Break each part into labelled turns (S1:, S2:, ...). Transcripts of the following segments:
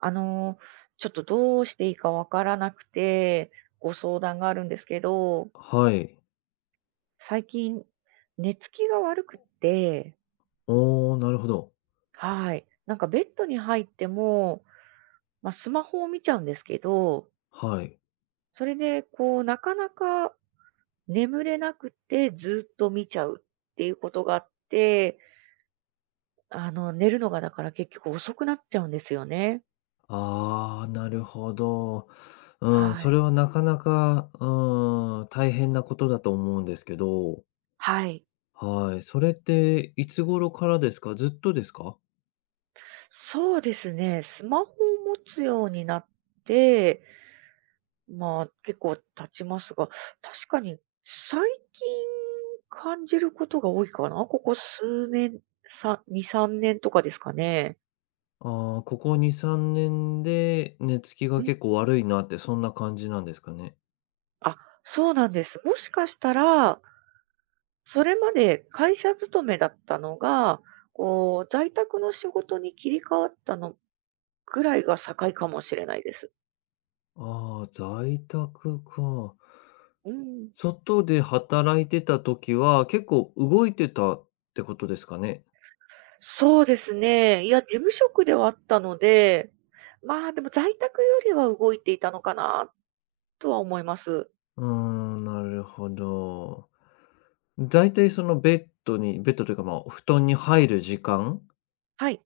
S1: あのー、ちょっとどうしていいかわからなくて、ご相談があるんですけど、
S2: はい。
S1: 最近、寝つきが悪くって、
S2: おお、なるほど。
S1: はい。なんかベッドに入っても、まあ、スマホを見ちゃうんですけど、
S2: はい。
S1: それでこう、なかなか眠れなくて、ずっと見ちゃうっていうことがあって、あの、寝るのがだから結局遅くなっちゃうんですよね。
S2: ああ、なるほど。うん、
S1: は
S2: そ
S1: い。
S2: れはなかなか、うん、大変なことだと思うんですけど、
S1: はい。
S2: はい。それっていつ頃からですか？ずっとですか？
S1: そうですね、スマホを持つようになって、まあ、結構経ちますが、確かに最近感じることが多いかな。ここ数年、2、3年とかですかね。
S2: ああー、ここ2、3年で寝つき
S1: う
S2: が
S1: ん。
S2: 結構悪いなってそんな感じなんですかね？
S1: あ、そうなんです。もしかしたら、それまで会社勤めだったのが、こう在宅の仕事に切り替わったのぐらいが境かもしれないです。
S2: ああ、在宅か。
S1: うん。
S2: 外で働いてた時は結構動いてたってことですかね？
S1: そうですね。いや、事務職ではあったので、まあ、でも在宅よりは動いていたのかなとは思います。
S2: うーん、なるほど。だいたいそのベッドというか、まあ、お布団に入る時間
S1: はい。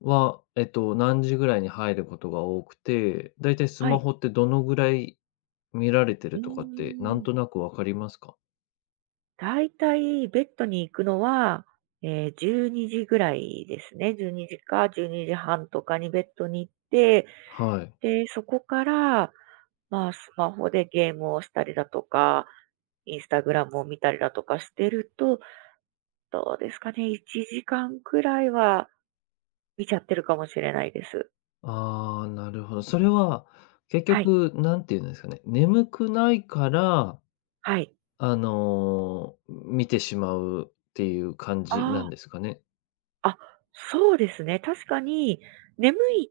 S2: は、何時ぐらいに入ることが多くて、だいたいス
S1: は
S2: マ
S1: い。
S2: ホってどのぐらい見られて
S1: う
S2: る
S1: ー
S2: とかって、なん
S1: ん。
S2: となくわかりますか？
S1: だいたいベッドに行くのは、ええ、12時ぐらいですね。12時か12時半とかにベッドに行って、
S2: はい。
S1: で、そこから、まあ、スマホでゲームをしたりだとか、インスタグラムを見たりだとかしてると、どうですかね、1時間くらいは見ちゃってるかもしれないです。
S2: ああ、なるほど。それは結
S1: はい、
S2: 局、なんていうんですかね、眠くないから、
S1: はい。
S2: 見てしまうっていう感じな
S1: あ
S2: んですかね？
S1: あ、あ、そうですね。確かに、眠い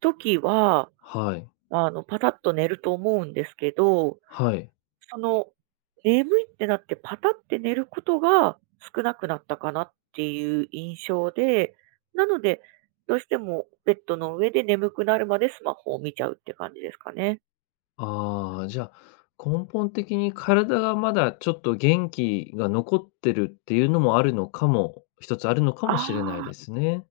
S1: 時は、
S2: はい。
S1: あの、パタッと寝ると思うんですけど、
S2: はい。
S1: その、眠いってなってパタって寝ることが少なくなったかなっていう印象で、なので、どうしてもベッドの上で眠くなるまでスマホを見ちゃうって感じですかね。
S2: ああ、じゃあ、根本的に体がまだちょっと元気が残ってるっていうのもあるのかも一つあるのか
S1: あ
S2: もしれないで
S1: あ。
S2: すね。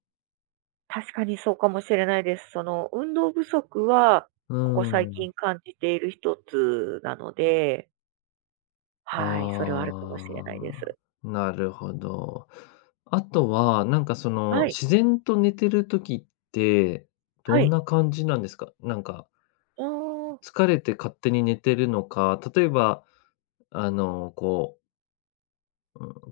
S1: 確かにそうかもしれないです。その、運動不足は、
S2: うー
S1: ここ最近
S2: ん。
S1: 感じている一つなので、はい、それはあるかもしれないで
S2: ああ、
S1: す。
S2: なるほど。あとは、なんか
S1: はい、
S2: 自然と寝てる時って、
S1: は
S2: どん
S1: い。
S2: な感じなんですか？なんか、
S1: うーん。
S2: 疲れて勝手に寝てるのか、例えば、こう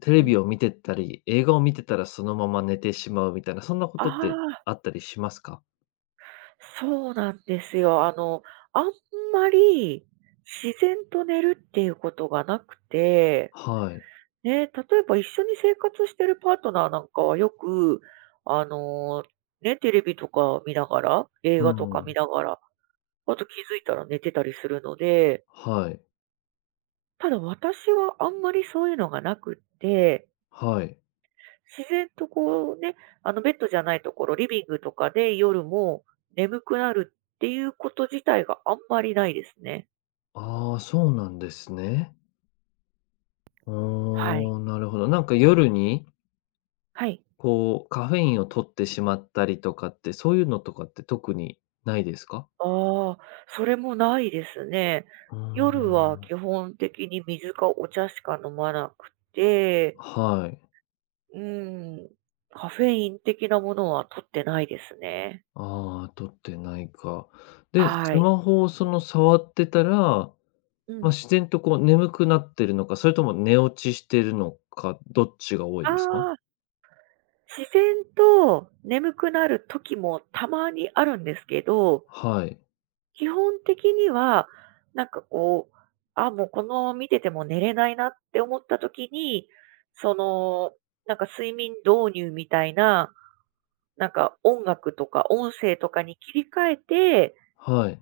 S2: テ
S1: う
S2: レ
S1: ん。
S2: ビを見てたり、映画を見てたらそのまま寝てしまうみたいな、そんなこ
S1: あ
S2: とって
S1: あ、
S2: あったりしますか？
S1: そうなんですよ。あの、あんまり自然と寝るっていうことがなくて、
S2: はい。
S1: ね、例えば一緒に生活してるパートナーなんかはよく、あの、ね、テレビとか見ながら、映
S2: う
S1: 画とか見
S2: ん
S1: ながらあと気づいたら寝てたりするので、
S2: はい。
S1: ただ私はあんまりそういうのがなくって、
S2: はい。
S1: 自然とこうね、あのベッドじゃないところ、リビングとかで夜も眠くなるっていうこと自体があんまりないですね。
S2: ああ、そうなんですね。
S1: はい。
S2: おお、なるほど。なんか夜に、
S1: はい。
S2: こうカフェインを取ってしまったりとかって、そういうのとかって特にないですか？
S1: ああ、それもないですね。
S2: うー
S1: 夜は基
S2: ん。
S1: 本的に水かお茶しか飲まなくて、
S2: はい。
S1: うん、カフェイン的なものは取ってないですね。
S2: ああ、取ってないか。で、
S1: は
S2: ス
S1: い。
S2: マホを触ってたら、
S1: う
S2: まあ、
S1: ん。
S2: 自然とこう眠くなってるのか、それとも寝落ちしてるのか、どっちが多い
S1: あ
S2: ですか？
S1: あ。自然と眠くなる時もたまにあるんですけど、
S2: はい。
S1: 基本的には、なんかこう、あ、もうこの見てても寝れないなって思った時に、その、なんか睡眠導入みたいな、なんか音楽とか音声とかに切り替えて、
S2: はい。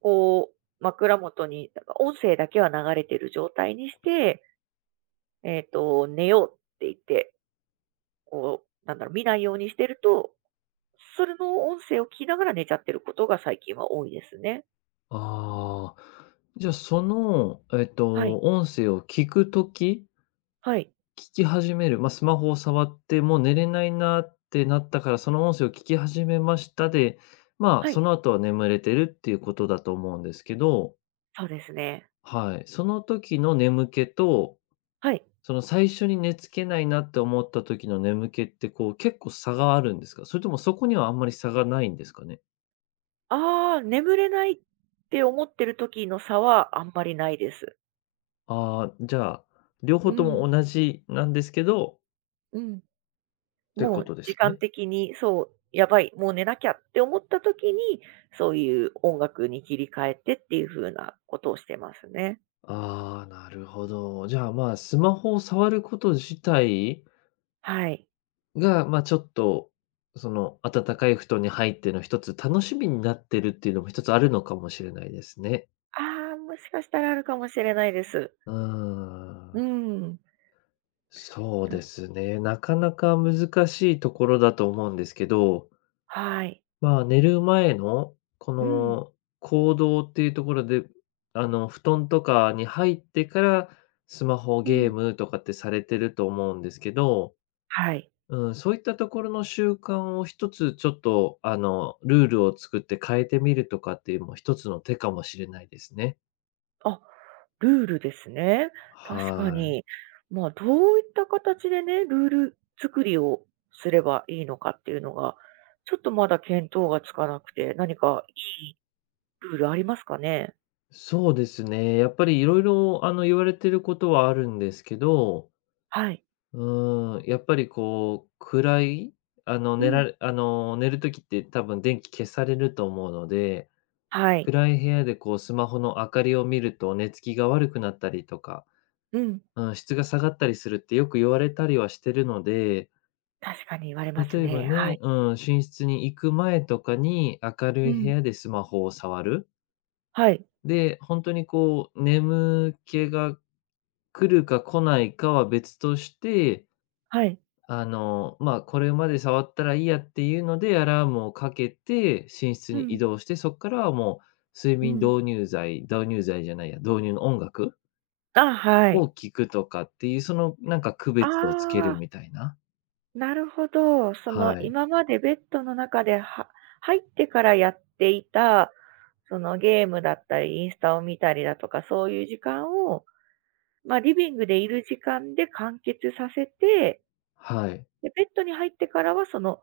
S1: こう、枕元に、なんか音声だけは流れてる状態にして、寝ようって言って、こう、なんだろう、見ないようにしてると、それの音声を聞きながら寝ちゃってることが最近は多いですね。
S2: ああ。じゃあ、
S1: はい。
S2: 音声を
S1: はい。
S2: 聞き始める、まあ、スマホを触ってもう寝れないなってなったから、その音声を聞き始めましたで、まあ、
S1: は
S2: そ
S1: い。
S2: の後は眠れてるっていうことだと思うんですけど、
S1: そうですね。
S2: はい。その時の眠気と
S1: はい。
S2: その最初に寝付けないなって思った時の眠気って、こう、結構差があるんですか？それともそこにはあんまり差がないんですかね？
S1: ああ、眠れないって思ってる時の差はあんまりないです。
S2: ああ、じゃあ、両
S1: う
S2: 方と
S1: ん。
S2: も同じなんですけど
S1: うん。
S2: って
S1: も
S2: こ
S1: う
S2: とで
S1: 時
S2: す
S1: 間
S2: ね。
S1: 的に、そう、やばい、もう寝なきゃって思った時に、そういう音楽に切り替えてっていう風なことをしてますね。
S2: ああ、なるほど。じゃあ、まあ、スマホを触ること自体
S1: はい。
S2: が、ま、ちょっと、その、温かい布団に入っての一つ楽しみになってるっていうのも一つあるのかもしれないですね。
S1: ああ、もしかしたらあるかもしれないです。
S2: うー
S1: う
S2: ん。
S1: ーん。
S2: そう
S1: な
S2: ですね。なかなか難しいところだと思うんですけど、
S1: はい。
S2: まあ、寝る前の、こ
S1: うん。
S2: の、行動っていうところで、布団とかに入ってから、スマホ
S1: う
S2: ゲ
S1: ん。
S2: ームとかってされてると思うんですけど、
S1: はい。
S2: うん、そういったところの習慣を一つちょっと、ルールを作って変えてみるとかっていうのも一つの手かもしれないですね。
S1: あ、ルールですね。確か
S2: はい。
S1: に。まあ、どういった形でね、ルール作りをすればいいのかっていうのが、ちょっとまだ見当がつかなくて、何かルールありますかね？
S2: そうですね。やっぱりいろいろ言われてることはあるんですけど、
S1: はい。
S2: うーん、やっぱりこう、暗い、
S1: う
S2: 寝ら
S1: ん。
S2: れ寝る時って多分電気消されると思うので、
S1: はい。
S2: 暗い部屋でこうスマホの明かりを見ると寝つきが悪くなったりとか、
S1: うん。
S2: うん、質が下がったりするってよく言われたりはしてるので、
S1: 確かに言われます
S2: 例えば
S1: ね。は
S2: ね、
S1: い。
S2: うん、寝室に行く前とかに明る
S1: う
S2: い部
S1: ん。
S2: 屋でスマホを触る。
S1: はい。
S2: で、本当にこう眠気が来るか来ないかは別として、
S1: はい。
S2: まあ、これまで触ったらいいやっていうので、アラームをかけて、寝室
S1: う
S2: に移
S1: ん。
S2: 動して、そこからはもう睡
S1: う
S2: 眠
S1: ん。
S2: 導入剤導入剤じゃないや、導入の音楽
S1: あ、はい。
S2: を聴くとかっていう、そのなんか区
S1: あ
S2: 別をつける
S1: あ、
S2: みたいな。
S1: なるほど。そ
S2: は
S1: の、
S2: い。
S1: 今までベッドの中では入ってからやっていたそのゲームだったり、インスタを見たりだとか、そういう時間を、まあ、リビングでいる時間で完結させて、
S2: はい。
S1: で、ベッドに入ってからはその、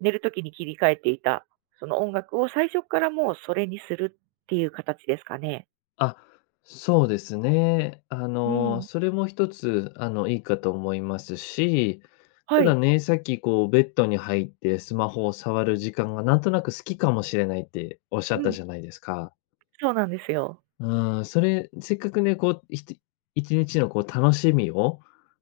S1: 寝る時に切り替えていた、その音楽を最初からもうそれにするっていう形ですかね。
S2: あ、そうですね。
S1: うん。
S2: それも一つ、いいかと思いますし、
S1: は
S2: ただ
S1: い。
S2: ね、さっきこうベッドに入ってスマホを触る時間がなんとなく好きかもしれないっておっしゃ
S1: う
S2: った
S1: ん。
S2: じゃないですか。
S1: そうなんですよ。
S2: うん、それ、せっかくね、こう、1日のこう楽しみを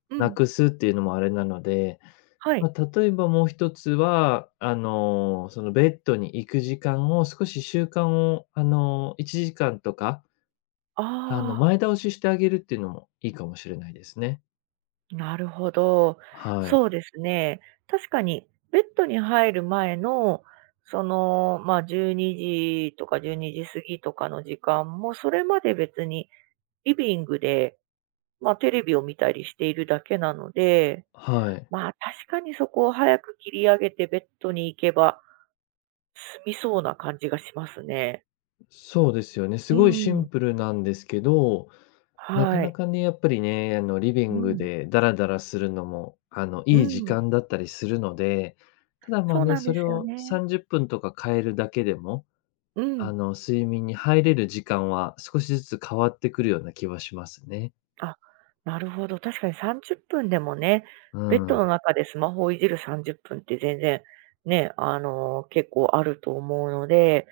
S1: う
S2: な
S1: ん。
S2: くすっていうのもあれなので、
S1: はい。
S2: まあ、例えばもう一つは、そのベッドに行く時間を少し習慣を、1時間とか、
S1: ああ。
S2: 前倒ししてあげるっていうのもいいかもしれないですね。
S1: なるほど。
S2: はい。
S1: そうですね。確かに、ベッドに入る前の、その、まあ、12時とか12時過ぎとかの時間も、それまで別にリビングで、まあ、テレビを見たりしているだけなので、
S2: はい。
S1: まあ、確かにそこを早く切り上げてベッドに行けば、済みそうな感じがしますね。
S2: そうですよね。す
S1: う
S2: ごいシン
S1: ん。
S2: プルなんですけど、なか
S1: は
S2: な
S1: い。
S2: かね、やっぱりね、リビ
S1: う
S2: ング
S1: ん。
S2: でダラダラするのも、
S1: う
S2: いい時
S1: ん。
S2: 間だったりするので、ただまあ
S1: そう
S2: ね、
S1: なん
S2: そ
S1: で
S2: れ
S1: すよ
S2: を
S1: ね。
S2: 30分とか変えるだけでも、
S1: うん。
S2: 睡眠に入れる時間は少しずつ変わってくるような気はしますね。
S1: あ、なるほど。確かに30分でもね、
S2: う
S1: ベッド
S2: ん。
S1: の中でスマホをいじる30分っぷんって全然ね、あの、結構あると思うので、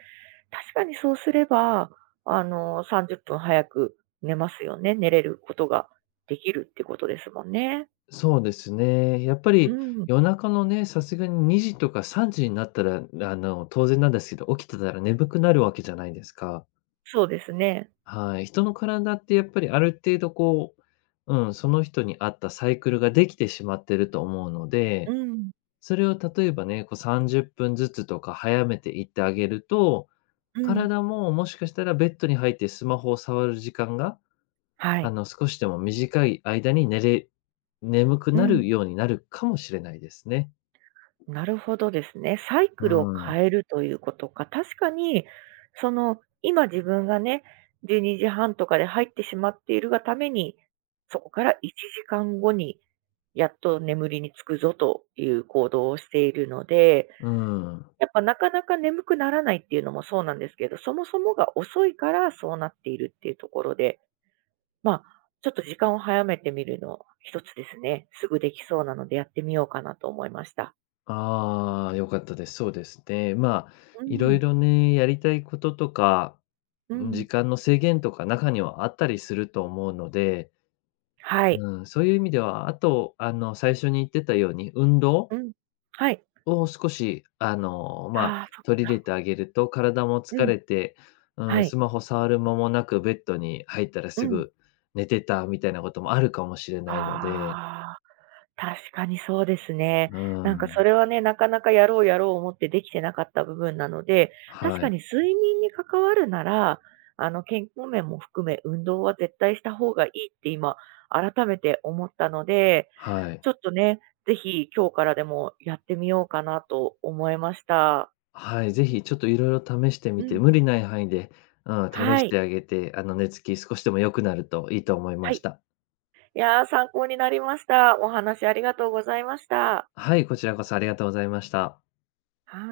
S1: 確かにそうすれば、あの、30分早く寝ますよね。寝れることができるってことですもんね。
S2: そうですね。やっぱ
S1: う
S2: り
S1: ん。
S2: 夜中のね、さすがに2時とか3時になったら、当然なんですけど、起きてたら眠くなるわけじゃないですか。
S1: そうですね。
S2: はい、人の体ってやっぱりある程度こう、うん、その人に合ったサイクルができてしまってると思うの
S1: う
S2: で、
S1: ん。
S2: それを例えばね、こう30分ずつとか早めていってあげると、
S1: うん。
S2: 体ももしかしたらベッドに入ってスマホを触る時間が、
S1: はい。
S2: 少しでも短い間に眠く
S1: う
S2: な
S1: ん。
S2: るようになるかもしれないですね。
S1: なるほどですね。サイ
S2: う
S1: クルを
S2: ん、
S1: 変えるということか。確かに、その、今自分がね、12時半とかで入ってしまっているがために、そこから1時間後に、やっと眠りにつくぞという行動をしているので、
S2: うん。
S1: やっぱなかなか眠くならないっていうのもそうなんですけど、そもそもが遅いからそうなっているっていうところで、まあ、ちょっと時間を早めてみるの一つですね。すぐできそうなのでやってみようかなと思いました。
S2: ああ、良かったです。そうですね。まあ、
S1: う
S2: いろい
S1: ん。
S2: ろね、やりたいこととか、
S1: うん。
S2: 時間の制限とか中にはあったりすると思うので、
S1: はい。
S2: うん、そういう意味では、あと、最初に言ってたように、運動
S1: うん。はい。
S2: を少し、まあ、
S1: ああ、そっ
S2: 取り入れて
S1: か。
S2: あげると、体も
S1: う
S2: 疲
S1: ん。
S2: れて、う
S1: は
S2: ん、ス
S1: い。
S2: マホ触る間もなく、ベッドに入ったら
S1: う
S2: す
S1: ん。
S2: ぐ寝てたみたいなこともあるかもしれないので、
S1: ああ、確かにそうですね。
S2: う
S1: なんかそ
S2: ん、
S1: れはね、なかなかやろうやろう思ってできてなかった部分なので、確
S2: は
S1: か
S2: い、
S1: に睡眠に関わるなら、あの、健康面も含め運動は絶対した方がいいって今改めて思ったので、
S2: はい。
S1: ちょっとね、ぜひ今日からでもやってみようかなと思いました。
S2: はい、ぜひちょっといろいろ試して
S1: う
S2: みて、
S1: ん。
S2: 無理ない範囲で、うん、試
S1: は
S2: し
S1: い。
S2: てあげて、寝つき少しでも良くなるといいと思い
S1: は
S2: ま
S1: い。
S2: した。
S1: いやー、参考になりました。お話ありがとうございました。
S2: はい、こちらこそありがとうございました。
S1: はい。